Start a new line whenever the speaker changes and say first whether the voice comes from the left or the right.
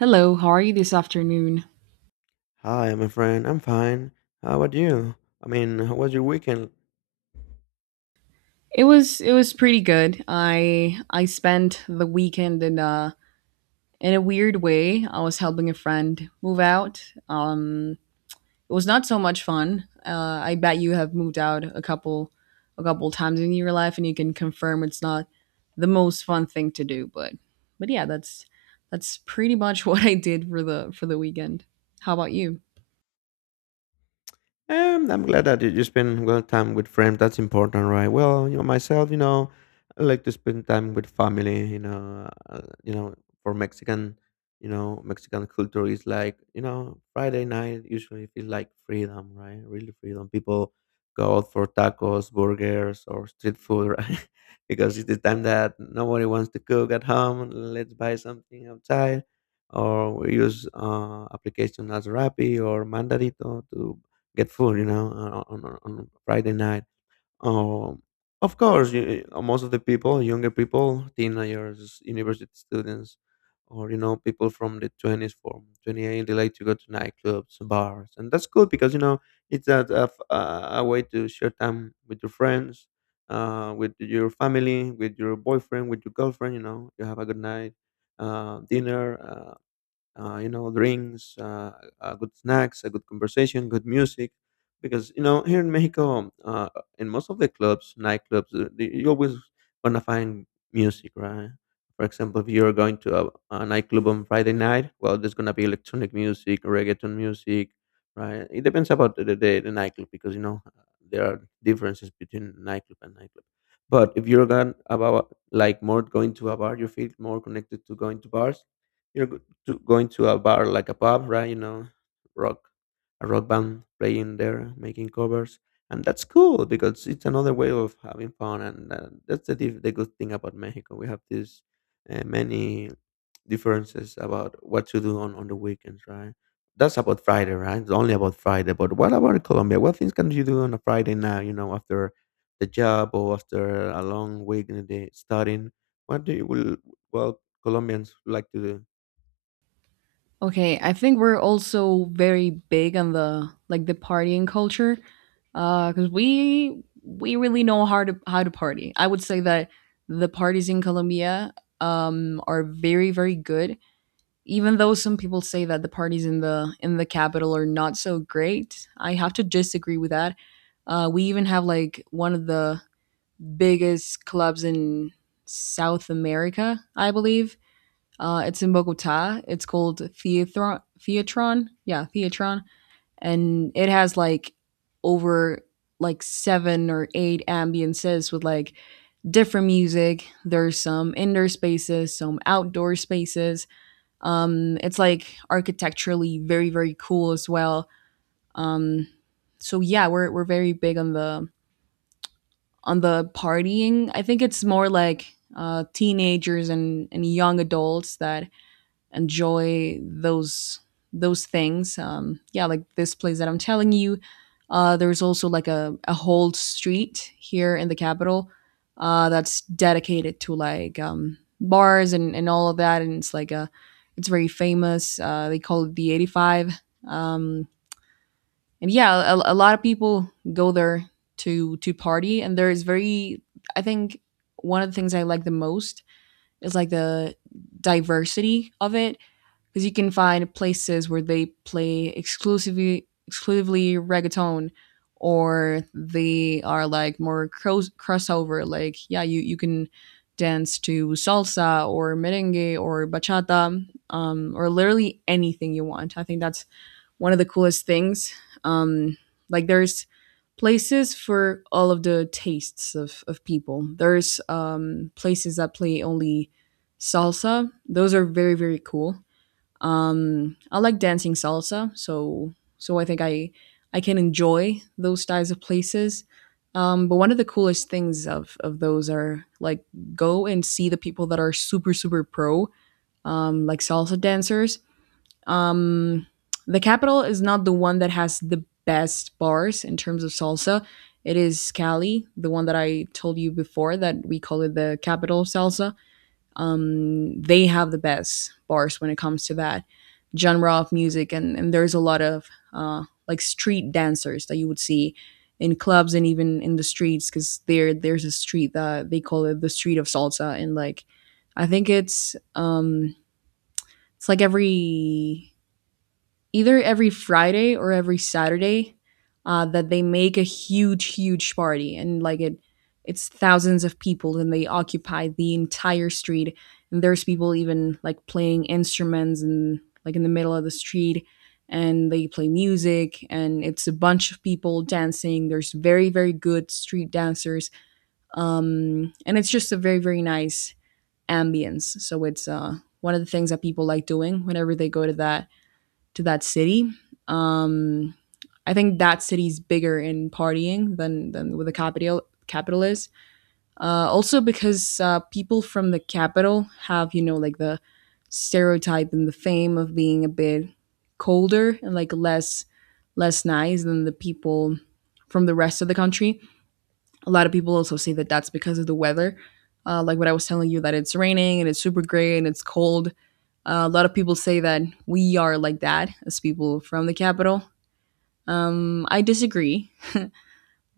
right: Hello, how are you this afternoon?
left: Hi, my friend. I'm fine. How about you? I mean, how was your weekend?
right: It was pretty good. I spent the weekend in a weird way. I was helping a friend move out. It was not so much fun. I bet you have moved out a couple times in your life, and you can confirm it's not the most fun thing to do. But yeah, that's pretty much what I did for the weekend. How about you?
left: I'm glad that you spend well time with friends. That's important, right? Well, you know, myself, you know, I like to spend time with family. You know, for Mexican, you know, Mexican culture is like you know Friday night usually feels like freedom, right? Really freedom. People go out for tacos, burgers, or street food, right? Because it's the time that nobody wants to cook at home. Let's buy something outside, or we use application as Rappi or Mandarito to get food, you know, on Friday night. Um, of course, most of the people, younger people, teenagers, university students, or you know, people from the 20s, from 28, they like to go to nightclubs, bars, and that's good because you know it's a way to share time with your friends, with your family, with your boyfriend, with your girlfriend. You know, you have a good night, dinner. You know, good snacks, a good conversation, good music. Because you know, here in Mexico, in most of the clubs, nightclubs, you always gonna find music, right? For example, if you're going to a nightclub on Friday night, well, there's gonna be electronic music, reggaeton music, right? It depends about the nightclub because you know there are differences between nightclub and nightclub. But if you're going about like more going to a bar, you feel more connected to going to bars to going to a bar like a pub, right? You know, rock, a rock band playing there, making covers, and that's cool because it's another way of having fun, and that's the good thing about Mexico. We have these many differences about what to do on the weekends, right? That's about Friday, right? It's only about Friday. But what about Colombia? What things can you do on a Friday now? You know, after the job or after a long week in the day studying, what do you will well Colombians like to do?
right: Okay, I think we're also very big on the partying culture. Because we really know how to party. I would say that the parties in Colombia, are very, very good. Even though some people say that the parties in the capital are not so great, I have to disagree with that. We even have like one of the biggest clubs in South America, I believe. It's in Bogota. It's called Theatron. Theatron, yeah, Theatron, and it has like over like seven or eight ambiances with like different music. There's some indoor spaces, some outdoor spaces. It's like architecturally very very cool as well. Um, so yeah, we're very big on the partying. I think it's more like teenagers and young adults that enjoy those things. Yeah, like this place that I'm telling you. There's also like a whole street here in the capital that's dedicated to like bars and all of that. And it's like it's very famous. They call it the 85. Um, and yeah, a lot of people go there to party. And there is very, I think one of the things I like the most is like the diversity of it because you can find places where they play exclusively reggaeton or they are like more crossover, like yeah, you can dance to salsa or merengue or bachata, or literally anything you want. I think that's one of the coolest things. um, like there's places for all of the tastes of people. There's places that play only salsa. Those are very very cool. I like dancing salsa, so so I think I can enjoy those types of places. But one of the coolest things of those are like go and see the people that are super super pro, like salsa dancers. um the capital is not the one that has the best bars in terms of salsa. It is Cali, the one that I told you before, that we call it the capital of salsa. They have the best bars when it comes to that genre of music, and there's a lot of like street dancers that you would see in clubs and even in the streets, because there there's a street that they call it the street of salsa, and like I think it's like every either every Friday or every Saturday that they make a huge, huge party, and like it's thousands of people and they occupy the entire street. And there's people even like playing instruments and like in the middle of the street, and they play music and it's a bunch of people dancing. There's very, very good street dancers. And it's just a very, very nice ambience. So it's one of the things that people like doing whenever they go to that city. Um, I think that city's bigger in partying than where the capital is. Also because people from the capital have, you know, like the stereotype and the fame of being a bit colder and like less nice than the people from the rest of the country. A lot of people also say that that's because of the weather. Like what I was telling you, that it's raining and it's super gray and it's cold. A lot of people say that we are like that, as people from the capital. I disagree,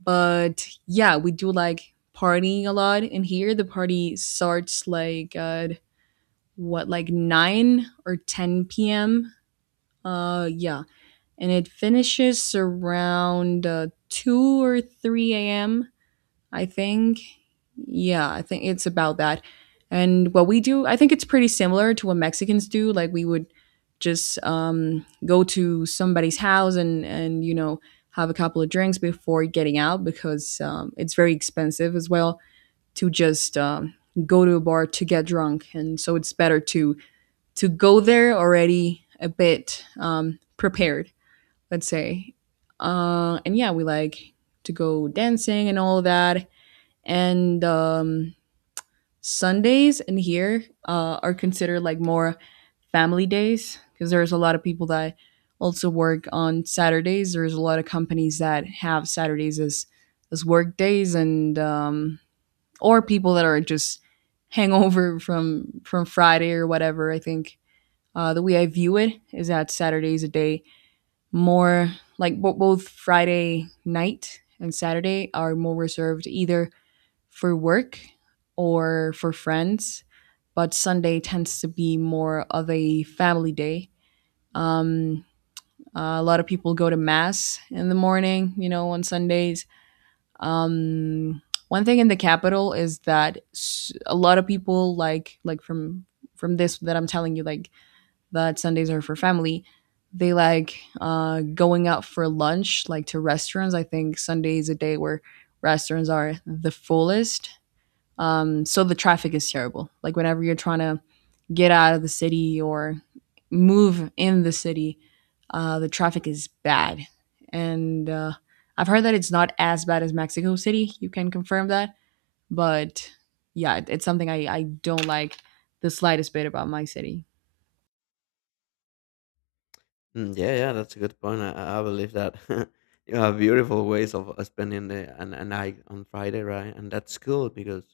right: but yeah, we do like partying a lot. And here the party starts like at what, like 9 or 10 p.m. Yeah, and it finishes around 2 or 3 a.m. I think. Yeah, I think it's about that. And what we do, I think it's pretty similar to what Mexicans do. Like we would just go to somebody's house, and you know have a couple of drinks before getting out because it's very expensive as well to just go to a bar to get drunk. And so it's better to go there already a bit prepared, let's say. And yeah, we like to go dancing and all that. And Sundays in here are considered like more family days, because there's a lot of people that also work on Saturdays. There's a lot of companies that have Saturdays as work days, and or people that are just hangover from Friday or whatever. I think the way I view it is that Saturday's a day more like both Friday night and Saturday are more reserved either for work or for friends, but Sunday tends to be more of a family day. Um, a lot of people go to mass in the morning, you know, on Sundays. Um, One thing in the capital is that a lot of people like from this that I'm telling you, like that Sundays are for family. They like going out for lunch, like to restaurants. I think Sunday is a day where restaurants are the fullest, so the traffic is terrible. Like whenever you're trying to get out of the city or move in the city, the traffic is bad. And I've heard that it's not as bad as Mexico City. You can confirm that. But yeah, it's something I don't like the slightest bit about my city.
left: Mm, yeah, yeah, that's a good point. I believe that. You have beautiful ways of spending a night on Friday, right? And that's cool because,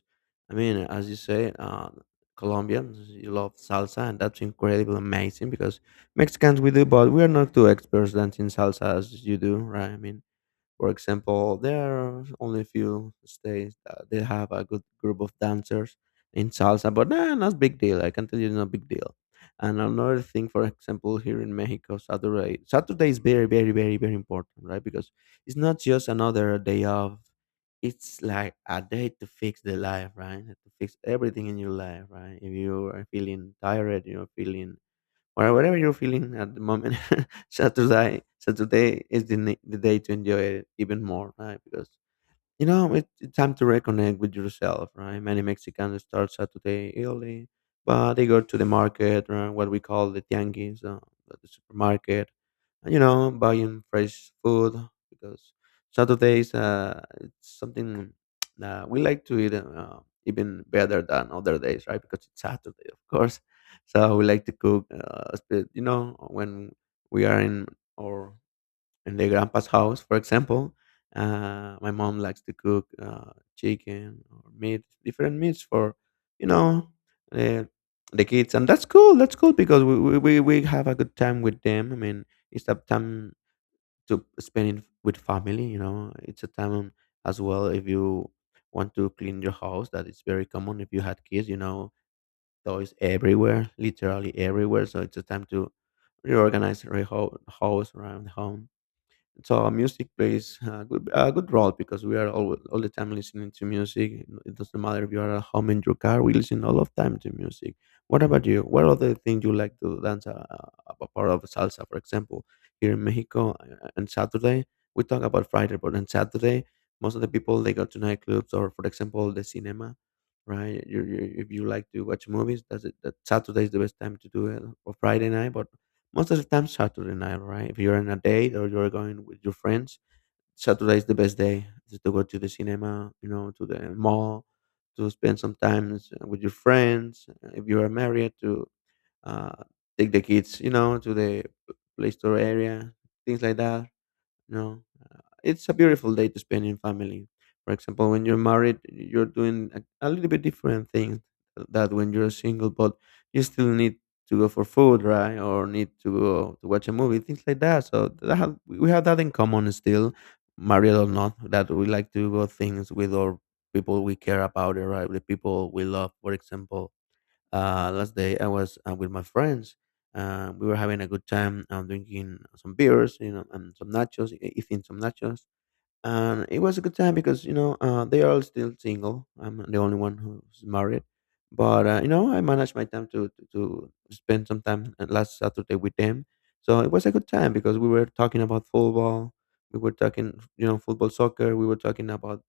left: I mean, as you say, Colombians you love salsa, and that's incredible, amazing. Because Mexicans we do, but we are not too experts dancing salsa as you do, right? I mean, for example, there are only a few states that they have a good group of dancers in salsa, but nah, not big deal. I can tell you, it's not big deal. And another thing, for example, here in Mexico, Saturday is very, very, very, very important, right? Because it's not just another day off. It's like a day to fix the life, right? To fix everything in your life, right? If you are feeling tired, you're feeling or whatever you're feeling at the moment. Saturday is the day to enjoy it even more, right? Because you know, it's time to reconnect with yourself, right? Many Mexicans start Saturday early, but they go to the market, right? What we call the tianguis, the supermarket, and, you know, buying fresh food because Saturdays, it's something that we like to eat even better than other days, right? Because it's Saturday, of course. So we like to cook, you know, when we are in or in the grandpa's house, for example. My mom likes to cook chicken or meat, different meats for, you know, the, the kids, and that's cool. That's cool because we have a good time with them. I mean, it's a time to spend it with family. You know, it's a time as well if you want to clean your house. That is very common if you had kids. You know, toys everywhere, literally everywhere. So it's a time to reorganize your whole house around home so music plays a good role because we are all the time listening to music it doesn't matter if you are at home in your car we listen all of time to music. What about you, what other thing you like to dance a part of salsa for example here in Mexico on Saturday. We talk about Friday but on Saturday most of the people they go to nightclubs or for example the cinema, right? If you like to watch movies that's it that Saturday is the best time to do it or Friday night, but most of the time, Saturday night, right? If you're on a date or you're going with your friends, Saturday is the best day just to go to the cinema, you know, to the mall, to spend some time with your friends. If you are married, to uh, take the kids, you know, to the uh, play store area, things like that, you know. It's a beautiful day to spend in family. For example, when you're married, you're doing a little bit different things that when you're single, but you still need to go for food, right? Or need to go to watch a movie, things like that. So we have that in common still, married or not, that we like to go things with our people we care about, right? The people we love. For example, last day I was with my friends we were having a good time drinking some beers, you know, and eating some nachos and it was a good time because you know they are all still single. I'm the only one who's married, but you know I managed my time to spend some time last Saturday with them. So it was a good time because we were talking about football, we were talking you know football soccer, we were talking about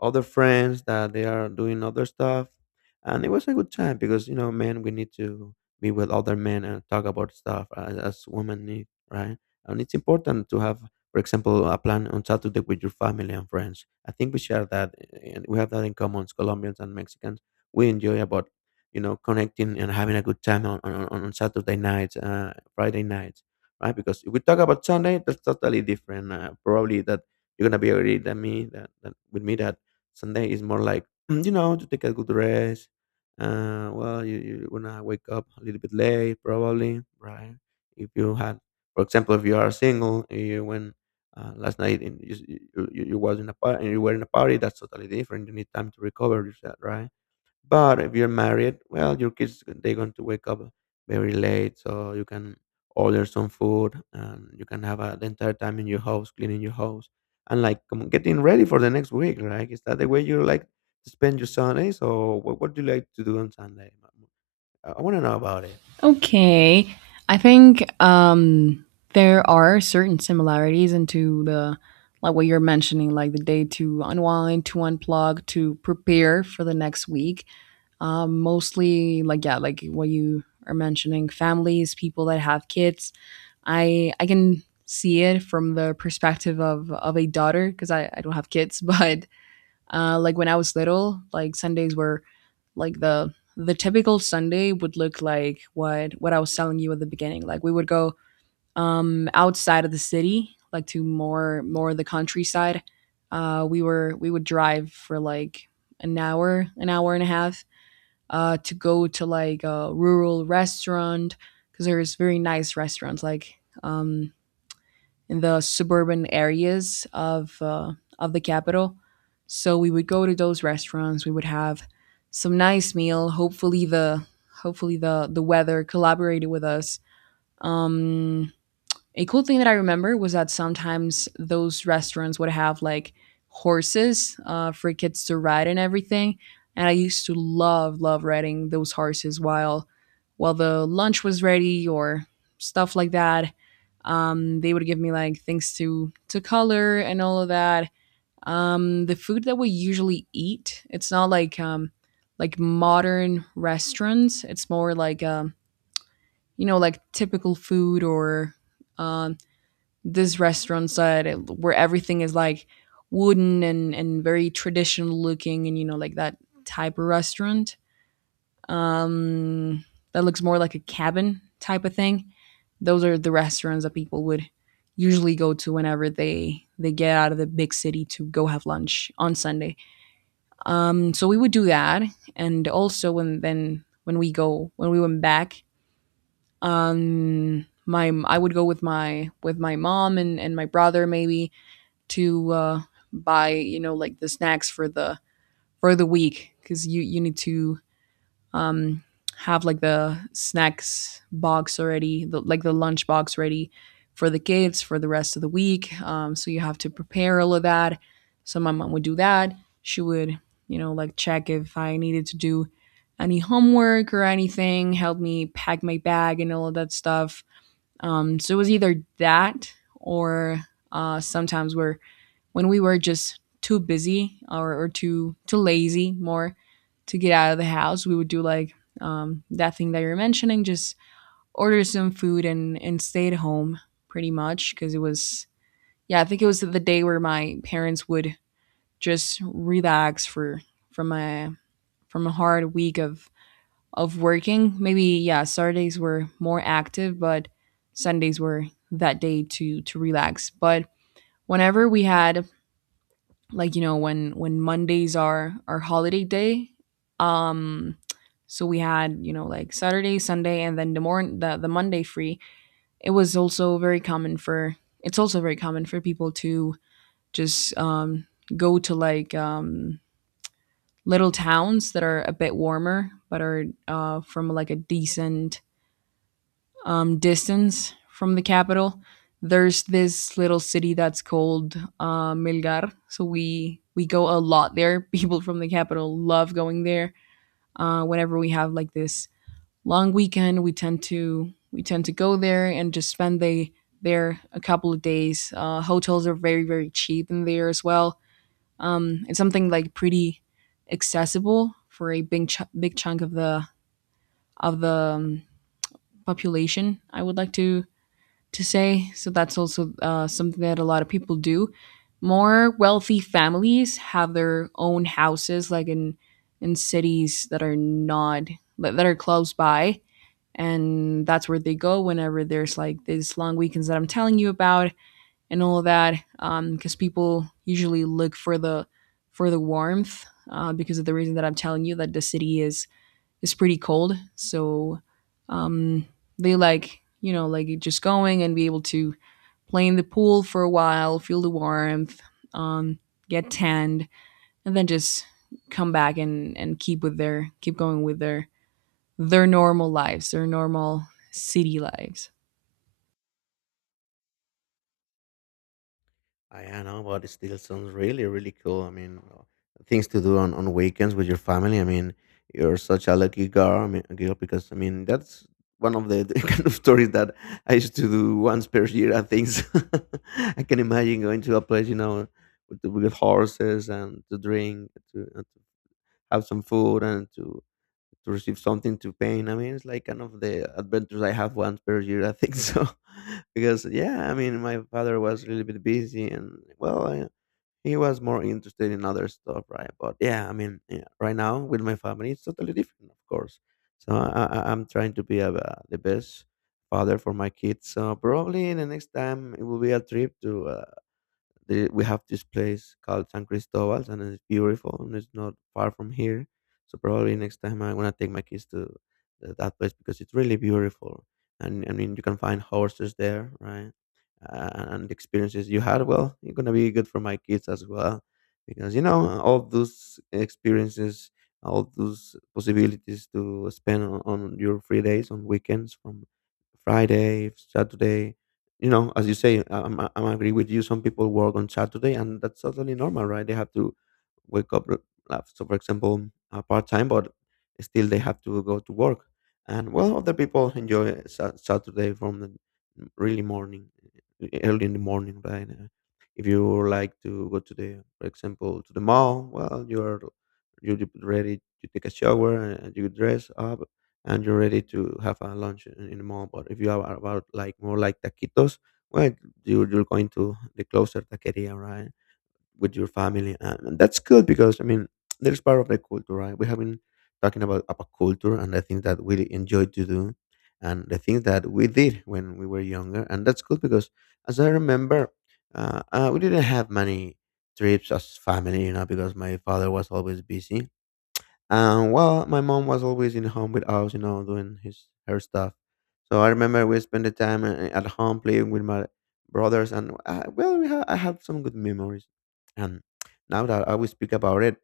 left: other friends that they are doing other stuff, and it was a good time because you know men we need to be with other men and talk about stuff as women need, right, and it's important to have for example, a plan on Saturday with your family and friends. I think we share that, eh, and we have that in common, Colombians and Mexicans. We enjoy about, you know, connecting and having a good time on on Saturday nights, Friday nights, right? Because if we talk about Sunday, that's totally different. Probably that you're gonna be agree that me that with me that Sunday is more like you know to take a good rest. Well, you're gonna wake up a little bit late, probably, right? If you had for example, if you are single, you when last night in, you was in a party you were in a party that's totally different you need time to recover yourself, right, but if you're married well your kids they're going to wake up very late so you can order some food and you can have the entire time in your house cleaning your house and like getting ready for the next week, right? Is that the way you like to spend your Sundays or what do you like to do on Sunday? I want to know about it.
right: Okay. I think there are certain similarities into the like what you're mentioning, like the day to unwind, to unplug, to prepare for the next week. Mostly like yeah, like what you are mentioning, families, people that have kids. I can see it from the perspective of a daughter because I don't have kids, but like when I was little, like Sundays were like the typical Sunday would look like what I was telling you at the beginning. Like we would go outside of the city, like to more of the countryside. We would drive for like an hour, an hour and a half to go to like a rural restaurant, because there's very nice restaurants like um in the suburban areas of the capital. So we would go to those restaurants. We would have some nice meal. Hopefully the hopefully the weather collaborated with us. Um, a cool thing that I remember was that sometimes those restaurants would have like horses for kids to ride and everything. And I used to love, love riding those horses while the lunch was ready or stuff like that. They would give me like things to color and all of that. The food that we usually eat, it's not like like modern restaurants. It's more like you know, like typical food or um this restaurant side where everything is like wooden and very traditional looking, and you know like that type of restaurant, um that looks more like a cabin type of thing. Those are the restaurants that people would usually go to whenever they get out of the big city to go have lunch on Sunday. So we would do that, and also when then when we go when we went back, my I would go with my mom and my brother maybe, to buy you know like the snacks for the week, because you need to um, have like the snacks box already, the, like the lunch box ready for the kids for the rest of the week. So you have to prepare all of that. So my mom would do that. She would, you know, like check if I needed to do any homework or anything, help me pack my bag and all of that stuff. So it was either that or sometimes we're when we were just too busy or too lazy more to get out of the house. We would do like that thing that you're mentioning, just order some food and stay at home pretty much, because it was, yeah, I think it was the day where my parents would just relax for, from a, from a hard week of working maybe. Yeah, Saturdays were more active, but Sundays were that day to relax. But whenever we had, when Mondays are our holiday day, um so we had, you know, like Saturday, Sunday, and then the morning, the Monday free, it was also very common for, it's also very common for people to just go to like little towns that are a bit warmer but are from like a decent distance from the capital. There's this little city that's called Melgar. So we go a lot there. People from the capital love going there. Whenever we have like this long weekend, we tend to go there and just spend there a couple of days. Hotels are very cheap in there as well. It's something like pretty accessible for a big chunk of the, of the population, I would like to say. So that's also something that a lot of people do. More wealthy families have their own houses, like in cities that are not that are close by, and that's where they go whenever there's like these long weekends that I'm telling you about and all of that. Because people usually look for the, for the warmth, because of the reason that I'm telling you, that the city is pretty cold. So, um, they like, just going and be able to play in the pool for a while, feel the warmth, um, get tanned, and then just come back and keep with their, keep going with their normal lives, their normal city lives.
left: I know, but it still sounds really, really cool. I mean, things to do on weekends with your family. I mean, you're such a lucky girl. I mean, girl, because I mean that's one of the kind of stories that I used to do once per year. I think so. I can imagine going to a place, you know, with, with horses and to drink, and to have some food and to receive something to paint. I mean, it's like kind of the adventures I have once per year, I think so. Because yeah, I mean, my father was a little bit busy, and well, I, he was more interested in other stuff, right? But yeah, I mean, yeah, right now with my family, it's totally different, of course. So I'm trying to be the best father for my kids. So probably the next time it will be a trip to. We have this place called San Cristobal, and it's beautiful, and it's not far from here. So probably next time I am going to take my kids to that place because it's really beautiful, and I mean you can find horses there, right? And the experiences you had, well, it's gonna be good for my kids as well, because you know all those experiences, all those possibilities to spend on your free days, on weekends, from Friday, Saturday, you know, as you say, I'm agree with you. Some people work on Saturday, and that's totally normal, right? They have to wake up. So, for example, part time, but still they have to go to work. And well, other people enjoy Saturday from the really morning, early in the morning, right? If you like to go to the, for example, to the mall, well, you get ready, you take a shower, and you dress up, and you're ready to have a lunch in the mall. But if you are about like more like taquitos, well, you're going to the closer taqueria, right, with your family, and that's good because I mean there's part of the culture, right? We have been talking about culture and the things that we enjoy to do, and the things that we did when we were younger, and that's good because as I remember, we didn't have many trips as family, you know, because my father was always busy and well, my mom was always in home with us, you know, doing his her stuff. So I remember we spent the time at home playing with my brothers, and well, I have some good memories. And now that I will speak about it,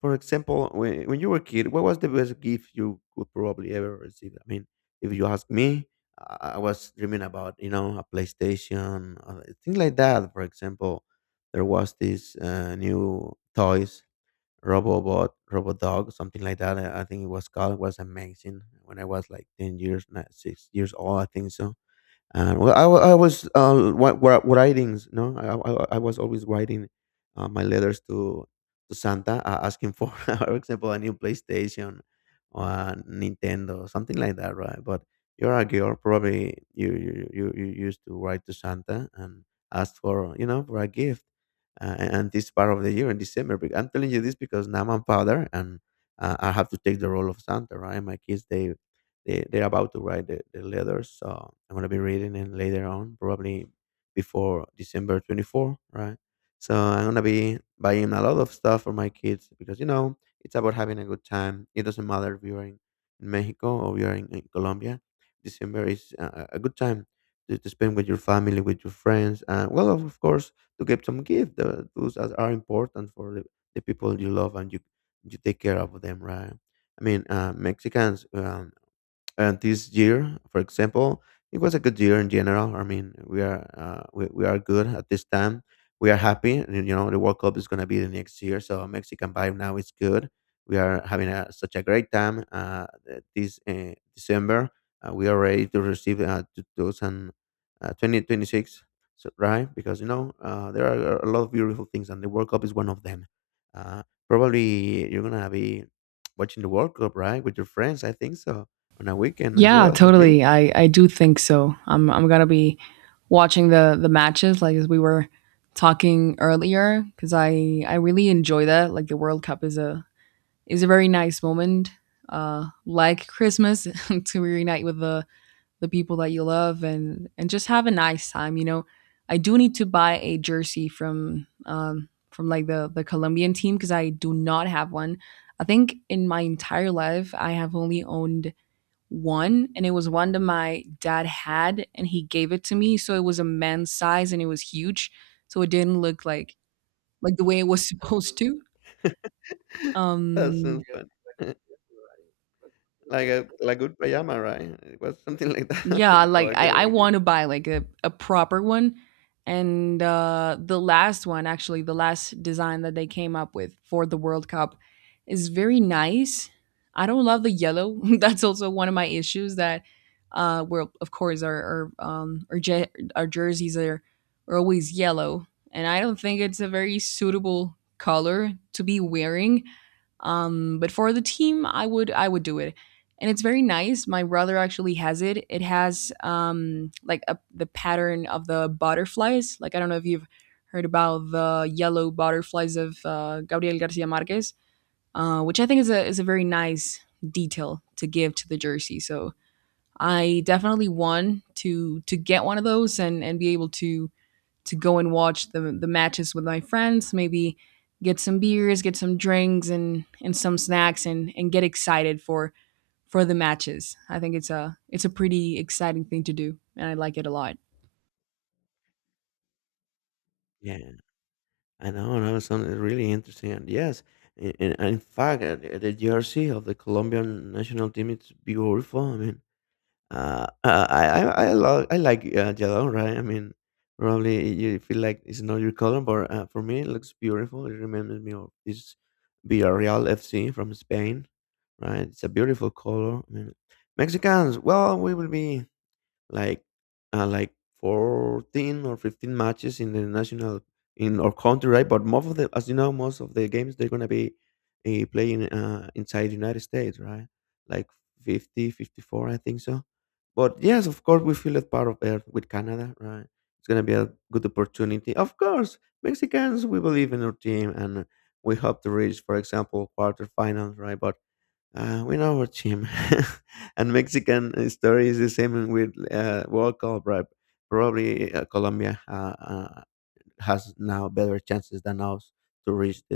left: for example, when you were a kid, what was the best gift you could probably ever receive? I mean, if you ask me, I was dreaming about you know a PlayStation, things like that. For example, there was this new toys Robobot, Robodog, something like that. I think it was called. It was amazing when I was like 10 years, not 6 years old. I think so. And well, I, wa- I was wa- wa- writings, no, I was always writing my letters to Santa, asking for, for example, a new PlayStation or a Nintendo, something like that, right? But you're a girl, probably you used to write to Santa and ask for you know for a gift, and this part of the year in December. I'm telling you this because now I'm father and I have to take the role of Santa, right? My kids they're about to write the letters. So I'm going to be reading it later on, probably before December 24, right? So I'm going to be buying a lot of stuff for my kids because, you know, it's about having a good time. It doesn't matter if you're in, Mexico or you're in Colombia. December is a good time to spend with your family, with your friends. And, well, of course, to get some gifts. Those are important for the people you love and you take care of them, right? I mean, Mexicans, and this year, for example, it was a good year in general. I mean, we are good at this time. We are happy. You know, the World Cup is going to be the next year, so Mexican vibe now is good. We are having a, such a great time this December. We are ready to receive 2000, 2026, so, right? Because you know there are a lot of beautiful things, and the World Cup is one of them. Uh, Probably you're gonna be watching the World Cup, right, with your friends. I think so, on a weekend as
right: Yeah,
left: well as me?
right: totally. I do think so. I'm gonna be watching the matches, like as we were talking earlier, because I really enjoy that. Like the World Cup is a, is a very nice moment, like Christmas, to reunite with the people that you love, and just have a nice time, you know. I do need to buy a jersey from, from like the Colombian team, because I do not have one. I think in my entire life I have only owned one, and it was one that my dad had and he gave it to me, so it was a man's size and it was huge, so it didn't look like the way it was supposed to.
left: That
right: um
left: sounds fun. Like a like good pajama, right? It was something like that for
right: Yeah,
left: you, for
right: like
left: a girl
right: I
left: like
right: want
left: you.
right: to buy like a proper one. And the last one, actually, the last design that they came up with for the World Cup is very nice. I don't love the yellow. That's also one of my issues, that, well, of course, our jerseys are always yellow. And I don't think it's a very suitable color to be wearing. But for the team, I would do it, and it's very nice. My brother actually has it. It has, like a, the pattern of the butterflies. Like, I don't know if you've heard about the yellow butterflies of Gabriel Garcia Marquez, which I think is a, is a very nice detail to give to the jersey. So I definitely want to get one of those and be able to go and watch the matches with my friends. Maybe get some beers, get some drinks, and some snacks, and get excited for the matches. I think it's a, it's a pretty exciting thing to do, and I like it a lot.
left: Yeah, I know. No, something really interesting. And yes, in fact, the jersey of the Colombian national team it's beautiful. I mean, Uh, uh, I I I like yellow, right? I mean, probably you feel like it's not your color, but for me it looks beautiful. It reminds me of this Villarreal FC from Spain, right? It's a beautiful color. I mean, Mexicans, well, we will be like uh, like 14 or 15 matches in the national in our country, right? But most of the, as you know, most of the games, they're going to be playing inside the United States, right? Like 50, 54, I think so. But yes, of course we feel that part of earth with Canada, right? It's going to be a good opportunity. Of course, Mexicans, we believe in our team, and we hope to reach, for example, quarterfinals, right? But we know what Jim. And Mexican story is the same with world cup, right? Probably Colombia. Has now better chances than us to reach the,